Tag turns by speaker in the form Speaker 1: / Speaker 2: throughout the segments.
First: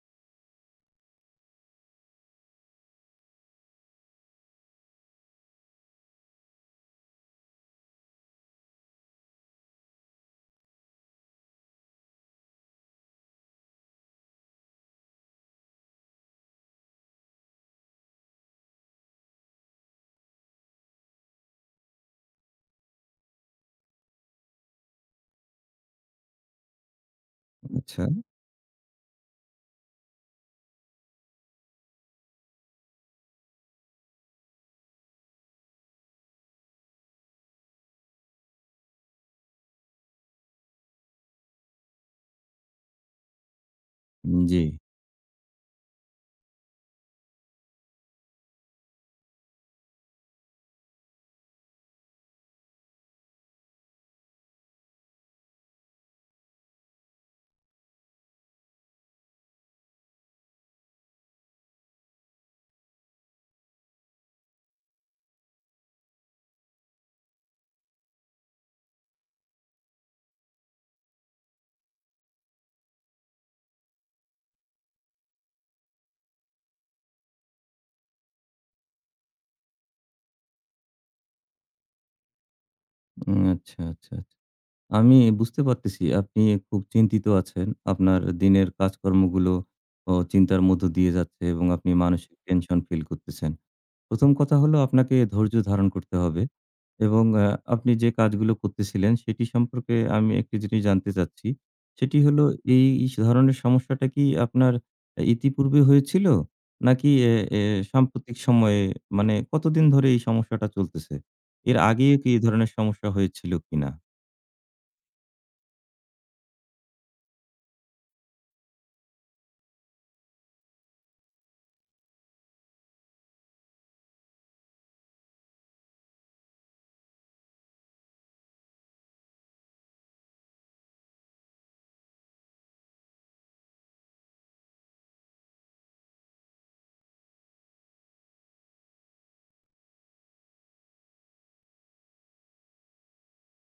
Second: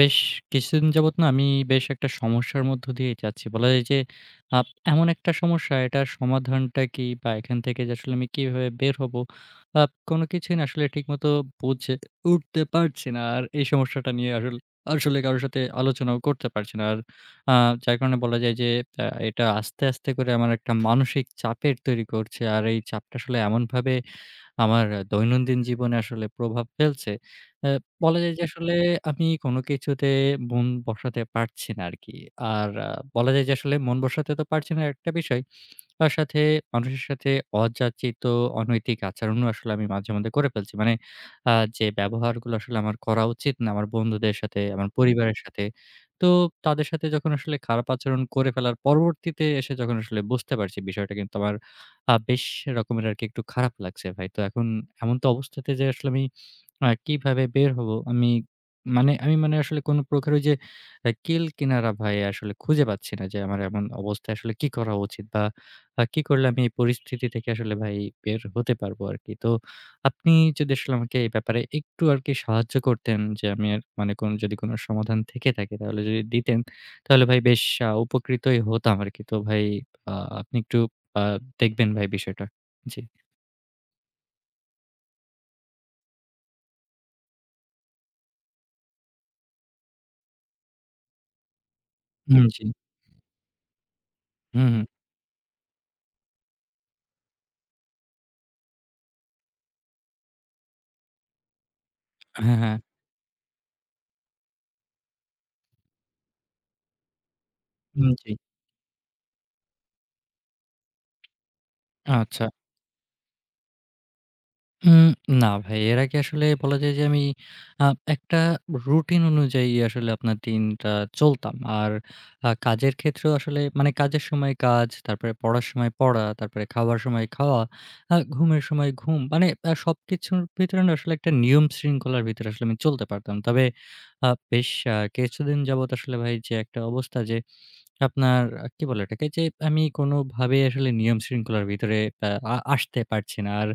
Speaker 1: বেশ কিছুদিন যাবৎ না আমি বেশ একটা সমস্যার মধ্য দিয়ে যাচ্ছি। বলা যায় যে আপ এমন একটা সমস্যা এটার সমাধানটা কি বা এখান থেকে যে আসলে আমি কিভাবে বের হবো? কোনো কিছুই না আসলে ঠিকমতো বুঝে উঠতে পারছি না। আর এই সমস্যাটা নিয়ে আসলে কারো সাথে আলোচনাও করতে পারছি না। আর আ যার কারণে বলা যায় যে এটা আস্তে, আস্তে করে আমার একটা মানসিক চাপের তৈরি করছে। আর এই চাপটা আসলে এমনভাবে আমার দৈনন্দিন জীবনে আসলে প্রভাব ফেলছে। অ্যা
Speaker 2: আচ্ছা,
Speaker 1: বলা যায় যে আসলে আমি কোনো কিছুতে মন বসাতে পারছি না আরকি। আর বলা যায় যে আসলে মন বসাতে তো পারছি না একটা বিষয়। তার সাথে মানুষের সাথে অযাচিত অনৈতিক আচরণও আসলে আমি মাঝে মধ্যে করে ফেলছি। মানে আ যে ব্যবহারগুলো আসলে আমার করা উচিত না আমার বন্ধুদের সাথে,
Speaker 2: জি।
Speaker 1: আমার হুম। পরিবারের সাথে। তো তাদের সাথে যখন আসলে খারাপ আচরণ করে ফেলার পরবর্তীতে এসে যখন আসলে বুঝতে পারছি বিষয়টা কিন্তু আমার বেশ রকমের আরকি একটু খারাপ লাগছে ভাই। তো এখন এমন তো অবস্থাতে যে আসলে আমি কিভাবে বের হবো? আমি মানে আমি মানে আসলে কোন প্রকার ওই যে কিল কিনারা ভাই আসলে খুঁজে পাচ্ছি না যে আমার এমন অবস্থায় আসলে কি করা উচিত? বা কি করলে আমি এই পরিস্থিতি থেকে আসলে ভাই বের হতে পারবো আরকি। তো আপনি যদি আসলে আমাকে এই ব্যাপারে একটু আরকি সাহায্য করতেন যে আমি আর মানে কোন যদি কোন সমাধান থেকে থাকে তাহলে যদি দিতেন, তাহলে ভাই বেশ উপকৃতই হতাম আরকি। তো ভাই আ আপনি একটু আ দেখবেন ভাই বিষয়টা। জি।
Speaker 2: আচ্ছা, আচ্ছা, আচ্ছা। আমি বুঝতে পারতেছি আপনি খুব চিন্তিত আছেন। আপনার দিনের কাজকর্মগুলো ও চিন্তার মধ্য দিয়ে যাচ্ছে এবং আপনি মানসিক
Speaker 1: হুম, জি।
Speaker 2: টেনশন ফিল করতেছেন। ১ম কথা
Speaker 1: হুম,
Speaker 2: হলো
Speaker 1: হুম।
Speaker 2: আপনাকে ধৈর্য ধারণ করতে হবে এবং আপনি যে কাজগুলো করতেছিলেন সেটি সম্পর্কে আমি একটি জিনিস জানতে চাচ্ছি। সেটি হলো
Speaker 1: হ্যাঁ, হ্যাঁ।
Speaker 2: এই ধরনের সমস্যাটা কি আপনার ইতিপূর্বে হয়েছিল? নাকি এ এ
Speaker 1: হুম, জি।
Speaker 2: সাম্প্রতিক সময়ে মানে কতদিন ধরে এই সমস্যাটা চলতেছে? এর আগেও কি এই
Speaker 1: আচ্ছা।
Speaker 2: ধরনের সমস্যা হয়েছিল কিনা?
Speaker 1: উম না ভাই, এর আগে আসলে বলা যায় যে আমি আ একটা রুটিন অনুযায়ী আসলে আপনার দিনটা চলতাম। আর কাজের ক্ষেত্রেও আসলে মানে কাজের সময় কাজ, তারপরে পড়ার সময় পড়া, তারপরে খাওয়ার সময় খাওয়া, ঘুমের সময় ঘুম। মানে সবকিছুর ভিতরে না আসলে একটা নিয়ম শৃঙ্খলার ভিতরে আসলে আমি চলতে পারতাম। তবে বেশ কিছুদিন যাবৎ আসলে ভাই যে একটা অবস্থা যে আপনার কি বলে এটাকে? যে আমি কোনোভাবেই আসলে নিয়ম শৃঙ্খলার ভিতরে আ আ আসতে পারছি না। আর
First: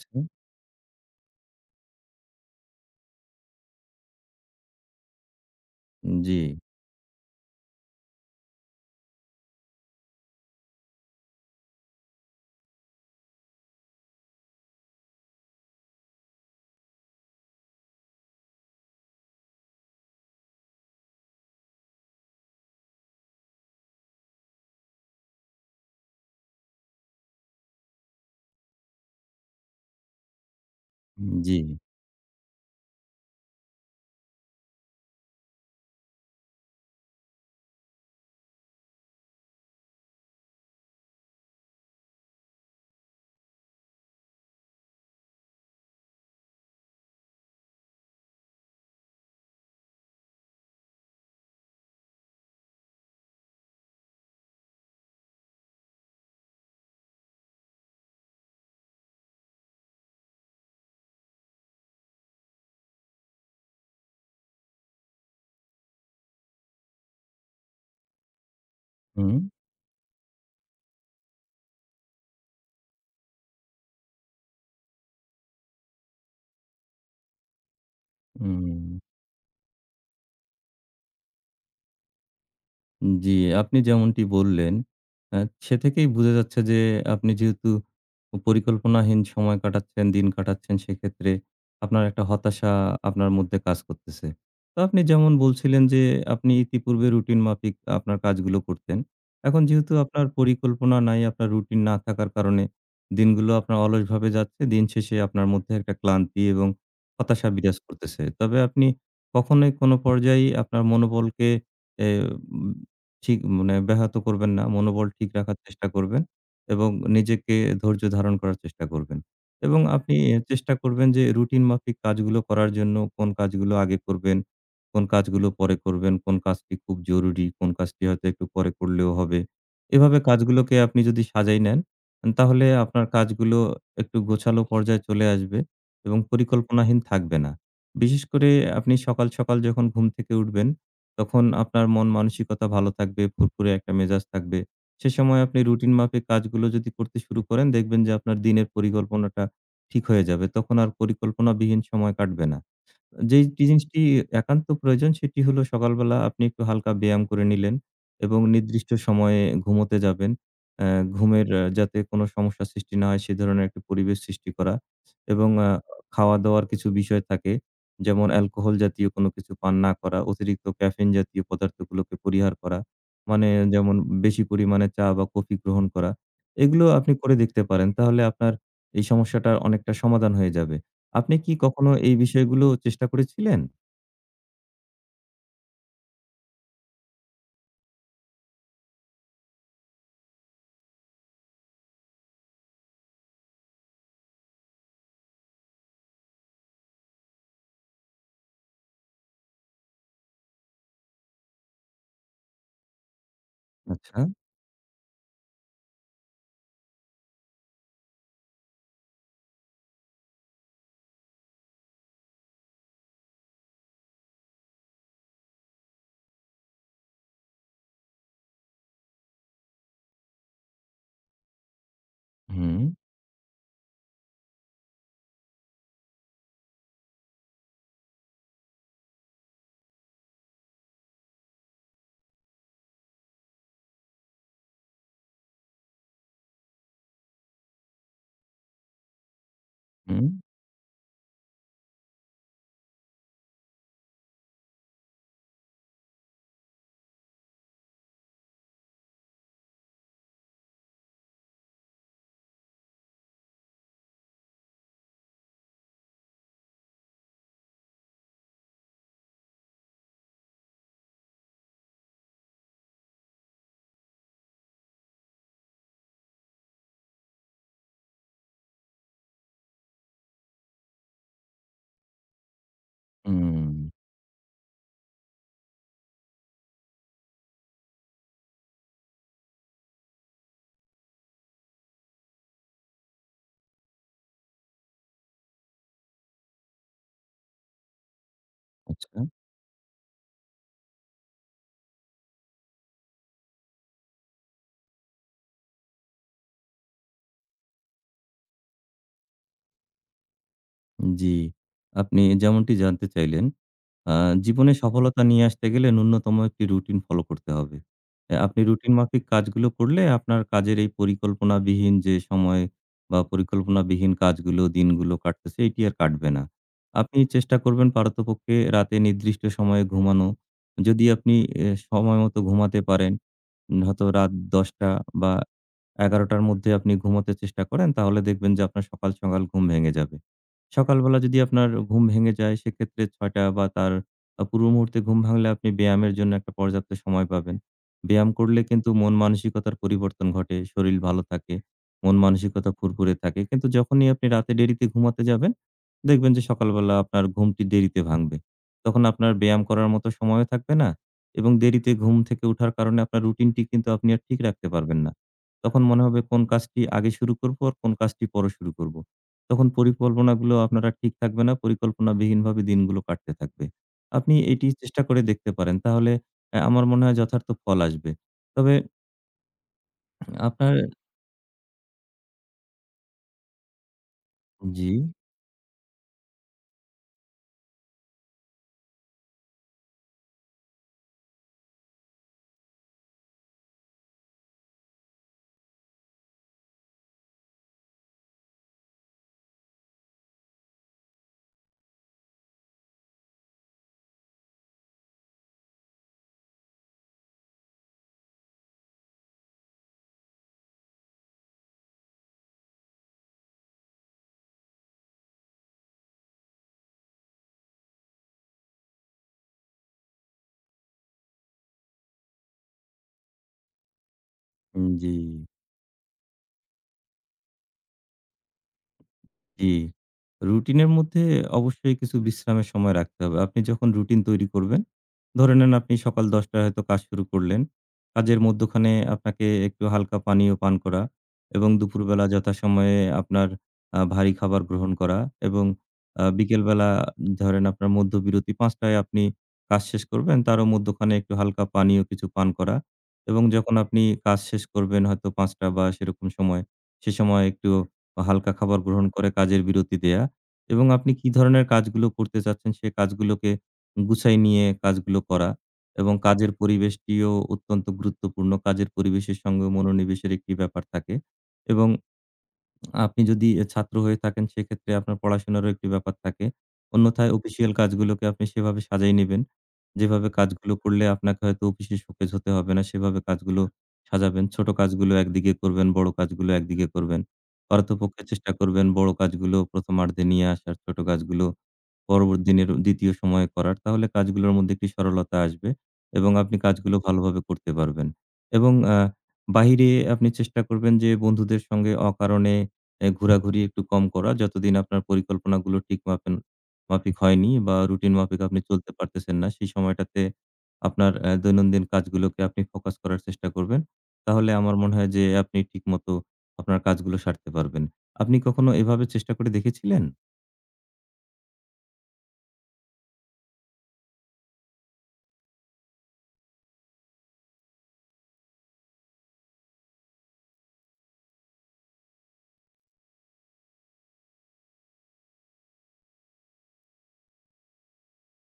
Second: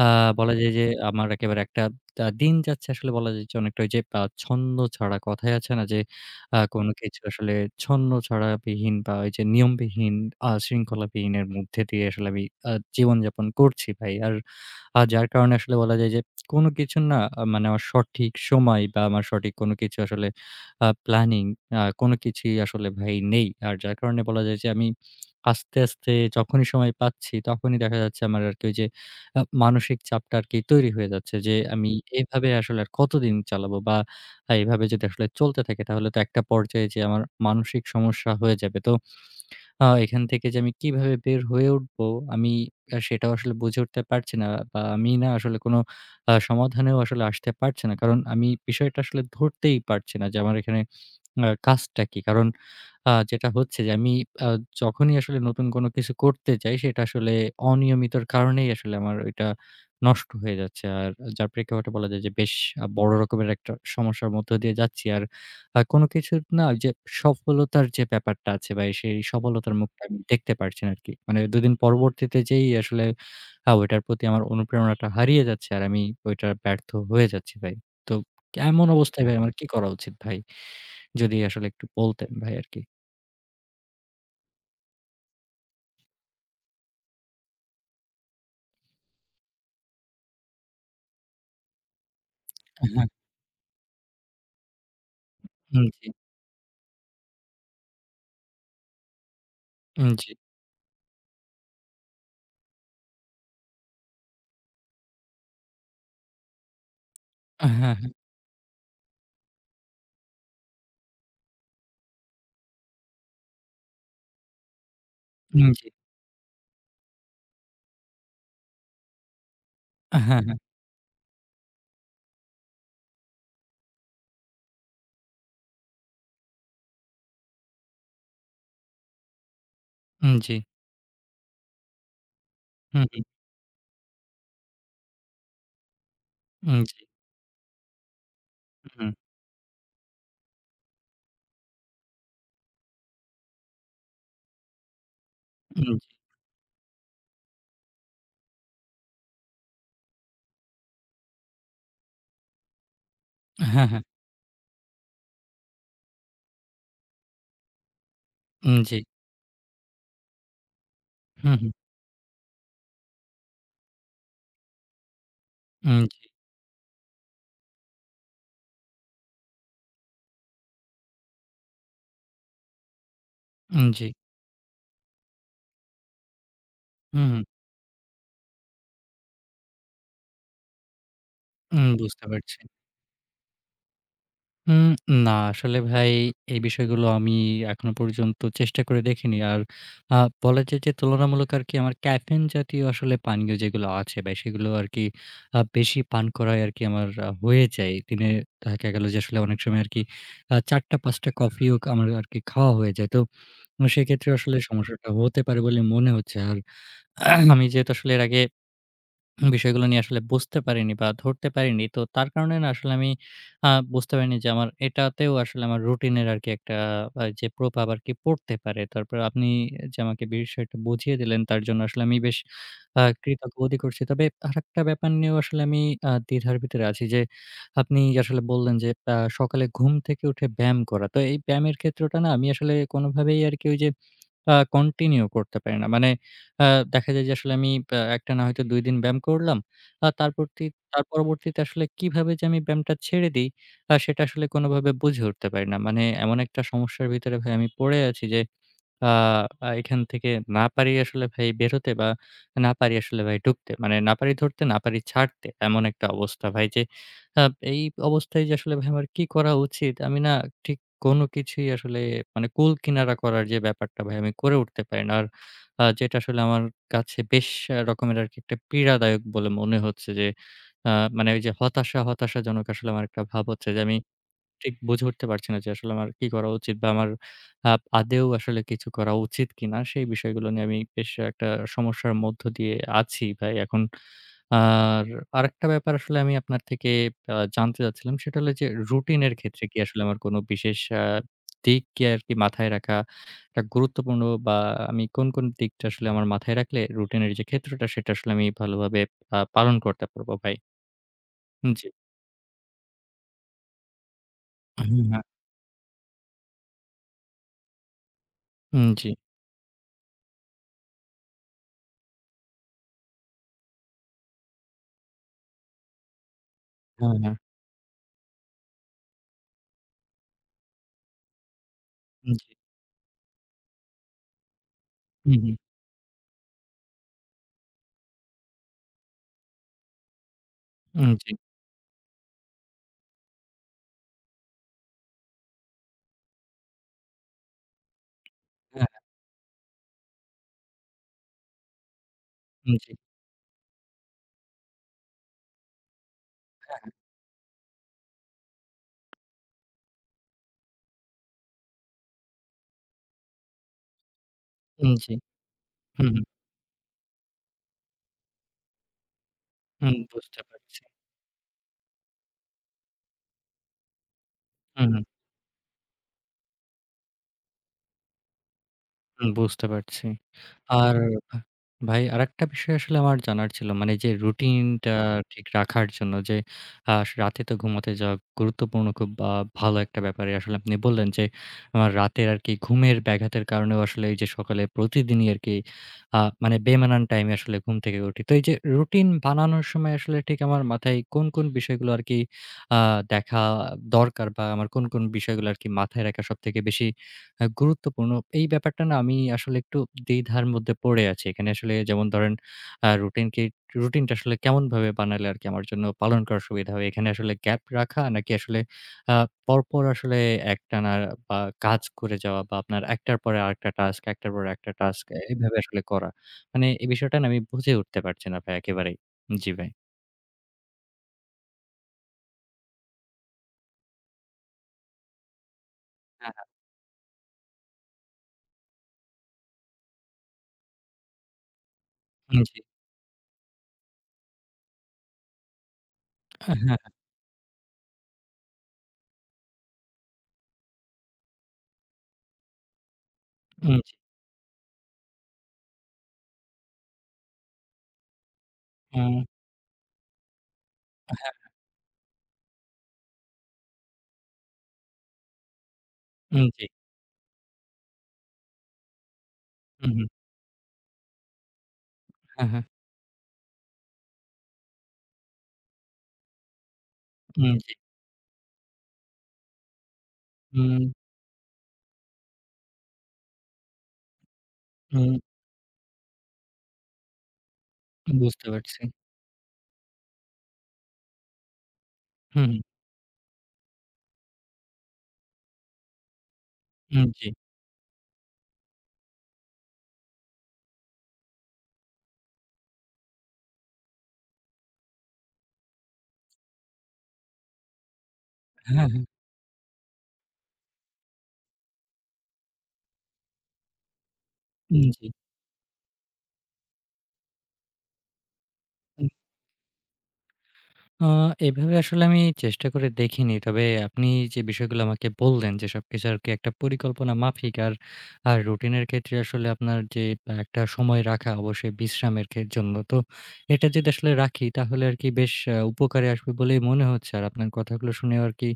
Speaker 1: আ বলা যায় যে আমার একেবারে একটা দিন যাচ্ছে আসলে বলা যায় যে অনেকটা ওই যে ছন্দ ছাড়া কথাই আছে না যে
Speaker 2: জি,
Speaker 1: কোনো কিছু আসলে ছন্ন ছাড়া বিহীন বা ওই যে নিয়মবিহীন শৃঙ্খলাবিহীনের মধ্যে দিয়ে আসলে আমি জীবনযাপন করছি ভাই। আর যার কারণে আসলে বলা যায় যে কোনো কিছু না মানে আমার সঠিক সময় বা আমার সঠিক কোনো কিছু আসলে প্ল্যানিং কোনো কিছুই আসলে ভাই নেই। আর যার কারণে বলা যায় যে আমি আস্তে, আস্তে যখনই সময় পাচ্ছি তখনই দেখা যাচ্ছে আমার আরকি ওই যে মানসিক চাপটা আরকি তৈরি হয়ে যাচ্ছে যে,
Speaker 2: জি।
Speaker 1: আমি হুম। এভাবে আসলে আর কতদিন চালাবো বা এভাবে যদি আসলে চলতে থাকে তাহলে তো একটা পর্যায়ে যেয়ে আমার মানসিক সমস্যা হয়ে যাবে। তো এখান থেকে যে আমি কিভাবে বের হয়ে উঠবো আমি সেটাও আসলে বুঝে উঠতে পারছি না বা আমি না আসলে কোনো সমাধানেও আসলে আসতে পারছি না। কারণ আমি বিষয়টা আসলে ধরতেই পারছি না যে আমার এখানে কাজটা কি? কারণ যেটা হচ্ছে যে আমি আ যখনই আসলে নতুন কোনো কিছু করতে যাই সেটা আসলে অনিয়মিতর কারণেই আসলে আমার ওইটা নষ্ট হয়ে যাচ্ছে। আর যার প্রেক্ষাপটে বলা যায় যে বেশ বড় রকমের একটা সমস্যার মধ্য দিয়ে যাচ্ছি। আর কোনো কিছুর না ওই যে সফলতার যে ব্যাপারটা আছে বা সেই
Speaker 2: হুম,
Speaker 1: সফলতার মুখটা আমি দেখতে পারছি না আরকি। মানে ২ দিন পরবর্তীতে যেই আসলে ওইটার প্রতি আমার অনুপ্রেরণাটা হারিয়ে যাচ্ছে আর আমি ওইটা ব্যর্থ হয়ে যাচ্ছি ভাই। তো
Speaker 2: হুম।
Speaker 1: এমন অবস্থায় ভাই আমার কি করা উচিত ভাই? যদি আসলে একটু বলতেন ভাই আরকি।
Speaker 2: জি, আপনি যেমনটি বললেন, আ সে থেকেই বোঝা যাচ্ছে যে আপনি যেহেতু পরিকল্পনাহীন সময় কাটাচ্ছেন, দিন কাটাচ্ছেন সেক্ষেত্রে আপনার একটা হতাশা
Speaker 1: হ্যাঁ।
Speaker 2: আপনার মধ্যে কাজ করতেছে। তো আপনি যেমন বলছিলেন
Speaker 1: উম
Speaker 2: যে
Speaker 1: জি,
Speaker 2: আপনি ইতিপূর্বে রুটিন মাফিক আপনার কাজগুলো করতেন। এখন যেহেতু
Speaker 1: উম
Speaker 2: আপনার
Speaker 1: জি।
Speaker 2: পরিকল্পনা নাই, আপনার রুটিন না থাকার কারণে দিনগুলো আপনার অলসভাবে যাচ্ছে। দিন শেষে আপনার মধ্যে একটা ক্লান্তি এবং হতাশা
Speaker 1: হ্যাঁ,
Speaker 2: বিরাজ করতেছে।
Speaker 1: হ্যাঁ।
Speaker 2: তবে আপনি কখনোই কোনো পর্যায়েই আপনার মনোবলকে এ ঠিক মানে ব্যাহত করবেন না। মনোবল ঠিক রাখার
Speaker 1: উম জি।
Speaker 2: চেষ্টা করবেন এবং নিজেকে ধৈর্য ধারণ করার চেষ্টা করবেন। এবং আপনি
Speaker 1: হ্যাঁ,
Speaker 2: এ
Speaker 1: হ্যাঁ।
Speaker 2: চেষ্টা করবেন যে রুটিন মাফিক কাজগুলো করার জন্য কোন কাজগুলো আগে করবেন, কোন কাজগুলো পরে করবেন, কোন কাজটি খুব জরুরি, কোন কাজটি হয়তো একটু পরে করলেও হবে। এভাবে
Speaker 1: উম জি।
Speaker 2: কাজগুলোকে আপনি যদি সাজাই নেন, তাহলে
Speaker 1: হুম,
Speaker 2: আপনার
Speaker 1: হুম।
Speaker 2: কাজগুলো একটু গোছালো পর্যায়ে চলে আসবে এবং
Speaker 1: উম জি।
Speaker 2: পরিকল্পনাহীন থাকবে না। বিশেষ করে আপনি
Speaker 1: হুম,
Speaker 2: সকাল, সকাল যখন ঘুম থেকে উঠবেন তখন আপনার মন মানসিকতা ভালো থাকবে, ফুরফুরে একটা মেজাজ থাকবে। সে সময় আপনি
Speaker 1: উম
Speaker 2: রুটিন
Speaker 1: জি।
Speaker 2: মাফিক কাজগুলো যদি করতে শুরু করেন দেখবেন যে আপনার দিনের পরিকল্পনাটা ঠিক হয়ে যাবে। তখন আর পরিকল্পনাবিহীন সময় কাটবে না। যেই
Speaker 1: হ্যাঁ,
Speaker 2: জিনিসটি
Speaker 1: হ্যাঁ।
Speaker 2: একান্ত প্রয়োজন সেটি হলো সকালবেলা আপনি একটু হালকা ব্যায়াম করে নিলেন এবং
Speaker 1: উম
Speaker 2: নির্দিষ্ট
Speaker 1: জি।
Speaker 2: সময়ে ঘুমোতে যাবেন। অ্যা ঘুমের
Speaker 1: হুম, হুম।
Speaker 2: যাতে কোনো সমস্যার সৃষ্টি না হয় সে ধরনের একটা পরিবেশ সৃষ্টি করা এবং
Speaker 1: উম জি।
Speaker 2: খাওয়া-দাওয়ার কিছু বিষয় থাকে। যেমন অ্যালকোহল জাতীয় কোনো কিছু পান না করা, অতিরিক্ত ক্যাফেইন জাতীয় পদার্থগুলোকে পরিহার করা। মানে
Speaker 1: উম
Speaker 2: যেমন
Speaker 1: জি।
Speaker 2: বেশি পরিমাণে চা বা কফি গ্রহণ করা। এগুলো আপনি
Speaker 1: হুম,
Speaker 2: করে
Speaker 1: হুম।
Speaker 2: দেখতে পারেন। তাহলে আপনার এই সমস্যাটার অনেকটা সমাধান হয়ে যাবে। আপনি কি
Speaker 1: উম
Speaker 2: কখনো এই
Speaker 1: বুঝতে পারছি।
Speaker 2: বিষয়গুলো চেষ্টা করেছিলেন?
Speaker 1: উম না আসলে ভাই এই বিষয়গুলো আমি এখনো পর্যন্ত চেষ্টা করে দেখিনি। আর আ বলা যায় যে তুলনামূলক আরকি আমার ক্যাফেইন জাতীয় আসলে পানীয় যেগুলো আছে ভাই সেগুলো আরকি বেশি পান করাই আরকি আমার হয়ে যায়। দিনে দেখা গেল যে আসলে অনেক সময় আরকি ৪ টা ৫ টা কফিও আমার আরকি খাওয়া হয়ে যায়। তো উম,
Speaker 2: আচ্ছা।
Speaker 1: সেক্ষেত্রে আসলে সমস্যাটা হতে পারে বলে মনে হচ্ছে। আর আমি যেহেতু আসলে এর আগে বিষয়গুলো নিয়ে আসলে বুঝতে পারিনি বা ধরতে পারিনি। তো তার কারণে না আসলে আমি আ বুঝতে পারিনি যে আমার এটাতেও আসলে আমার রুটিনের আরকি একটা যে প্রভাব আরকি পড়তে পারে। তারপর আপনি যে আমাকে বিষয়টা বুঝিয়ে দিলেন তার জন্য আসলে আমি বেশ
Speaker 2: হুম,
Speaker 1: কৃতজ্ঞ বোধই করছি। তবে আরেকটা ব্যাপার নিয়েও আসলে আমি দ্বিধার ভিতরে আছি যে আপনি আসলে বললেন যে সকালে ঘুম থেকে উঠে ব্যায়াম করা। তো এই ব্যায়ামের ক্ষেত্রটা না আমি আসলে কোনোভাবেই আরকি ওই যে কন্টিনিউ করতে পারি না। মানে আ দেখা যায় যে আসলে আমি একটানা হয়তো ২ দিন ব্যায়াম করলাম। আ
Speaker 2: হুম,
Speaker 1: তারপরতি তার পরবর্তীতে আসলে কিভাবে যে আমি ব্যায়ামটা ছেড়ে দেই সেটা আসলে কোনোভাবে বুঝে উঠতে পারি না। মানে এমন একটা সমস্যার ভিতরে ভাই আমি পড়ে আছি যে আ আ এখান থেকে না পারি আসলে ভাই বের হতে বা না পারি আসলে ভাই ঢুকতে। মানে না পারি ধরতে, না পারি ছাড়তে। এমন একটা অবস্থা ভাই যে আ এই অবস্থায় যে আসলে ভাই আমার কি করা উচিত? আমি না ঠিক কোনো কিছুই আসলে মানে কুল কিনারা করার যে ব্যাপারটা ভাই আমি করে উঠতে পারি না। আর যেটা আসলে আমার কাছে বেশ রকমের আরকি একটা পীড়াদায়ক বলে মনে হচ্ছে যে আ মানে ওই যে হতাশা, হতাশাজনক আসলে আমার একটা ভাব হচ্ছে
Speaker 2: হুম।
Speaker 1: যে আমি ঠিক বুঝে উঠতে পারছি না যে আসলে আমার কি করা উচিত বা আমার আ আদৌ আসলে কিছু করা উচিত কিনা? সেই বিষয়গুলো নিয়ে আমি বেশ একটা সমস্যার মধ্য দিয়ে আছি ভাই এখন। আর আরেকটা ব্যাপার আসলে আমি আপনার থেকে জানতে চাচ্ছিলাম সেটা হলো যে
Speaker 2: আচ্ছা।
Speaker 1: রুটিন এর ক্ষেত্রে কি আসলে আমার কোনো বিশেষ দিক কি আরকি মাথায় রাখা একটা গুরুত্বপূর্ণ বা আমি কোন, কোন দিকটা আসলে আমার মাথায় রাখলে রুটিন এর যে ক্ষেত্রটা সেটা আসলে আমি ভালোভাবে পালন করতে পারবো ভাই?
Speaker 2: জি।
Speaker 1: জি।
Speaker 2: আপনি যেমনটি জানতে চাইলেন আ জীবনে
Speaker 1: হ্যাঁ,
Speaker 2: সফলতা নিয়ে আসতে গেলে ন্যূনতম একটি রুটিন ফলো করতে হবে। আপনি
Speaker 1: হুম,
Speaker 2: রুটিন
Speaker 1: জি।
Speaker 2: মাফিক কাজগুলো করলে আপনার কাজের এই পরিকল্পনাবিহীন যে সময় বা পরিকল্পনাবিহীন কাজগুলো, দিনগুলো কাটতেছে এটি আর কাটবে না।
Speaker 1: হ্যাঁ,
Speaker 2: আপনি
Speaker 1: হ্যাঁ।
Speaker 2: চেষ্টা করবেন পারতপক্ষে রাতে নির্দিষ্ট সময়ে ঘুমানো। যদি আপনি এ সময় মতো
Speaker 1: জি।
Speaker 2: ঘুমাতে পারেন, হয়তো রাত ১০ঃ০০ বা
Speaker 1: হুম, হুম।
Speaker 2: ১১ঃ০০ র মধ্যে আপনি ঘুমোতে চেষ্টা করেন, তাহলে দেখবেন যে আপনার সকাল, সকাল ঘুম ভেঙে যাবে।
Speaker 1: উম
Speaker 2: সকালবেলা
Speaker 1: জি।
Speaker 2: যদি আপনার ঘুম ভেঙে যায় সেক্ষেত্রে ৬ঃ০০ বা তার পূর্ব মুহূর্তে ঘুম ভাঙলে আপনি ব্যায়ামের জন্য একটা পর্যাপ্ত সময় পাবেন। ব্যায়াম করলে কিন্তু মন মানসিকতার পরিবর্তন ঘটে, শরীর ভালো থাকে, মন মানসিকতা
Speaker 1: হ্যাঁ, জি,
Speaker 2: ফুরফুরে থাকে। কিন্তু যখনই আপনি রাতে দেরিতে ঘুমাতে যাবেন, দেখবেন যে সকালবেলা আপনার ঘুমটি দেরিতে ভাঙবে। তখন আপনার ব্যায়াম করার মতো সময়ও থাকবে না এবং দেরিতে ঘুম থেকে উঠার কারণে আপনার রুটিনটি কিন্তু আপনি আর ঠিক রাখতে
Speaker 1: হ্যাঁ,
Speaker 2: পারবেন না।
Speaker 1: জি।
Speaker 2: তখন মনে
Speaker 1: হুম,
Speaker 2: হবে কোন কাজটি আগে শুরু করব আর কোন কাজটি পরে শুরু করব। তখন
Speaker 1: হুম বুঝতে
Speaker 2: পরিকল্পনাগুলো
Speaker 1: পারছি।
Speaker 2: আপনার আর ঠিক থাকবে না। পরিকল্পনাবিহীনভাবে দিনগুলো কাটতে থাকবে। আপনি এটি
Speaker 1: হুম,
Speaker 2: চেষ্টা
Speaker 1: হুম।
Speaker 2: করে দেখতে পারেন। তাহলে আমার মনে হয় যথার্থ ফল আসবে। তবে
Speaker 1: হুম, বুঝতে পারছি।
Speaker 2: আপনার
Speaker 1: আর ভা ভাই আরেকটা বিষয় আসলে আমার জানার ছিল। মানে যে
Speaker 2: জি,
Speaker 1: রুটিনটা ঠিক রাখার জন্য যে আ রাতে তো ঘুমাতে যাওয়া গুরুত্বপূর্ণ খুব ভালো একটা ব্যাপারে আসলে আপনি বললেন যে আমার রাতের আরকি ঘুমের ব্যাঘাতের কারণেও আসলে এই যে সকালে প্রতিদিনই আরকি মানে বেমানান টাইমে আসলে ঘুম থেকে উঠি। তো এই যে রুটিন বানানোর সময় আসলে ঠিক আমার মাথায় কোন, কোন বিষয়গুলো আরকি আ দেখা দরকার বা আমার কোন, কোন বিষয়গুলো আরকি মাথায় রাখা সবথেকে বেশি গুরুত্বপূর্ণ। এই ব্যাপারটা না আমি আসলে একটু দ্বিধার মধ্যে পড়ে আছি। এখানে আসলে যেমন ধরেন আ রুটিনকে রুটিনটা আসলে কেমনভাবে বানালে আরকি আমার জন্য পালন করা সুবিধা হবে? এখানে আসলে গ্যাপ রাখা নাকি আসলে আ পরপর আসলে একটানা বা কাজ করে যাওয়া বা আপনার একটার পরে আরেকটা টাস্ক, একটার পরে একটা টাস্ক
Speaker 2: জি।
Speaker 1: এভাবে আসলে করা। মানে এই বিষয়টা না আমি বুঝে উঠতে পারছি না ভাই একেবারেই। জি ভাই।
Speaker 2: জি। রুটিনের মধ্যে অবশ্যই কিছু বিশ্রামের সময় রাখতে হবে। আপনি যখন রুটিন তৈরি করবেন, ধরে নেন আপনি সকাল
Speaker 1: হ্যাঁ,
Speaker 2: ১০
Speaker 1: হ্যাঁ।
Speaker 2: টায় হয়তো কাজ শুরু করলেন। কাজের মধ্যখানে আপনাকে একটু হালকা পানীয় পান করা এবং দুপুরবেলা
Speaker 1: উম জি।
Speaker 2: যথাসময়ে আপনার ভারী খাবার গ্রহণ করা এবং
Speaker 1: আ হ্যাঁ,
Speaker 2: বিকেলবেলা ধরেন আপনার মধ্যবিরতি ৫ টায় আপনি কাজ শেষ করবেন, তারও মধ্যখানে একটু হালকা পানীয় কিছু পান করা এবং
Speaker 1: উম
Speaker 2: যখন
Speaker 1: জি,
Speaker 2: আপনি কাজ শেষ করবেন হয়তো ৫ টা বা সেরকম সময়, সে সময় একটু বা হালকা খাবার গ্রহণ
Speaker 1: উম
Speaker 2: করে কাজের বিরতি দেয়া এবং আপনি কি ধরনের কাজগুলো করতে চাচ্ছেন সে কাজগুলোকে গুছাই নিয়ে কাজগুলো করা এবং
Speaker 1: উম
Speaker 2: কাজের
Speaker 1: জি।
Speaker 2: পরিবেশটিও অত্যন্ত গুরুত্বপূর্ণ। কাজের পরিবেশের সঙ্গে
Speaker 1: উম হুম।
Speaker 2: মনোনিবেশের একটি ব্যাপার থাকে এবং
Speaker 1: হ্যাঁ, হ্যাঁ।
Speaker 2: আপনি যদি এ ছাত্র হয়ে থাকেন সেক্ষেত্রে আপনার পড়াশোনারও একটি ব্যাপার থাকে। অন্যথায়
Speaker 1: উম
Speaker 2: অফিসিয়াল
Speaker 1: জি।
Speaker 2: কাজগুলোকে আপনি সেভাবে সাজায় নিবেন। যেভাবে কাজগুলো
Speaker 1: উম
Speaker 2: করলে আপনাকে হয়তো অফিসে শোকেজ হতে হবে না সেভাবে কাজগুলো সাজাবেন। ছোট কাজগুলো
Speaker 1: উম
Speaker 2: একদিকে করবেন, বড় কাজগুলো একদিকে করবেন। পারতপক্ষে
Speaker 1: বুঝতে
Speaker 2: চেষ্টা
Speaker 1: পারছি।
Speaker 2: করবেন বড় কাজগুলো প্রথমার্ধে নিয়ে আসার, ছোট কাজগুলো পরবর্তী
Speaker 1: হুম,
Speaker 2: দিনের দ্বিতীয় সময়ে করার, তাহলে কাজগুলোর মধ্যে একটি সরলতা আসবে এবং আপনি কাজগুলো
Speaker 1: হুম, জি।
Speaker 2: ভালোভাবে করতে পারবেন। এবং বাহিরে আপনি চেষ্টা করবেন যে বন্ধুদের সঙ্গে অকারণে এ ঘোরাঘুরি একটু কম করা। যতদিন আপনার পরিকল্পনাগুলো ঠিক মাফিক হয়নি বা রুটিন মাফিক আপনি
Speaker 1: হ্যাঁ,
Speaker 2: চলতে
Speaker 1: হ্যাঁ।
Speaker 2: পারতেছেন না, সেই সময়টাতে আপনার দৈনন্দিন কাজগুলোকে আপনি ফোকাস করার চেষ্টা করবেন। তাহলে আমার
Speaker 1: উম
Speaker 2: মনে
Speaker 1: জি।
Speaker 2: হয় যে আপনি ঠিকমতো আপনার কাজগুলো সারতে পারবেন। আপনি কখনো এভাবে
Speaker 1: উম
Speaker 2: চেষ্টা করে দেখেছিলেন?
Speaker 1: আ এভাবে আসলে আমি চেষ্টা করে দেখিনি। তবে আপনি যে বিষয়গুলো আমাকে বললেন যে সবকিছু আরকি একটা পরিকল্পনা মাফিক আর রুটিনের ক্ষেত্রে আসলে আপনার যে একটা সময় রাখা অবশ্যই বিশ্রামের জন্য। তো এটা যদি আসলে রাখি তাহলে আরকি বেশ উপকারে আসবে বলেই মনে হচ্ছে। আর আপনার কথাগুলো শুনেও আরকি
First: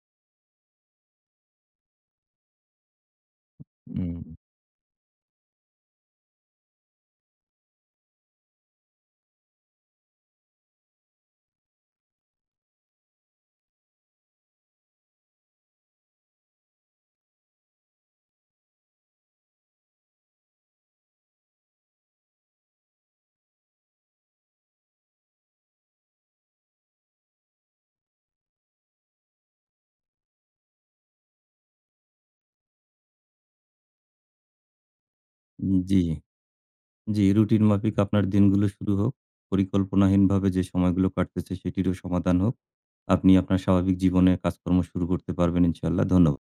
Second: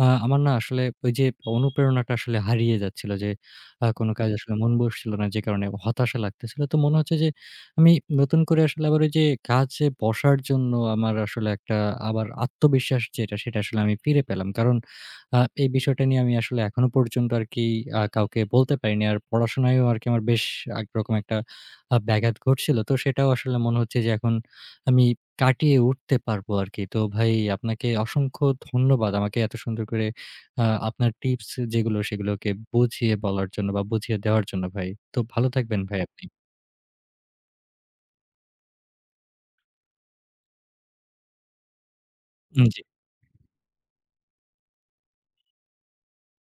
Speaker 1: আমার না আসলে ওই যে অনুপ্রেরণাটা আসলে হারিয়ে যাচ্ছিল যে কোনো
Speaker 2: হুম।
Speaker 1: কাজে আসলে মন বসছিল না যে কারণে হতাশা লাগতেছিল। তো মনে হচ্ছে যে আমি নতুন করে আসলে আবার ওই যে কাজে বসার জন্য আমার আসলে একটা আবার আত্মবিশ্বাস যেটা সেটা আসলে আমি ফিরে পেলাম। কারণ এই বিষয়টা নিয়ে আমি আসলে এখনো পর্যন্ত আরকি কাউকে বলতে পারিনি। আর পড়াশোনায়ও আরকি আমার বেশ একরকম একটা ব্যাঘাত ঘটছিল। তো সেটাও আসলে মনে হচ্ছে যে এখন আমি কাটিয়ে উঠতে পারবো আরকি। তো ভাই আপনাকে অসংখ্য ধন্যবাদ আমাকে এত সুন্দর করে আপনার টিপস যেগুলো সেগুলোকে বুঝিয়ে বলার জন্য বা বুঝিয়ে দেওয়ার জন্য ভাই। তো ভালো থাকবেন
Speaker 2: জি।
Speaker 1: ভাই আপনি।
Speaker 2: জি, রুটিন মাফিক আপনার দিনগুলো শুরু হোক। পরিকল্পনাহীনভাবে যে সময়গুলো কাটতেছে সেটিরও সমাধান হোক।
Speaker 1: উম জি।
Speaker 2: আপনি আপনার স্বাভাবিক জীবনে কাজকর্ম শুরু করতে পারবেন ইনশাআল্লাহ। ধন্যবাদ।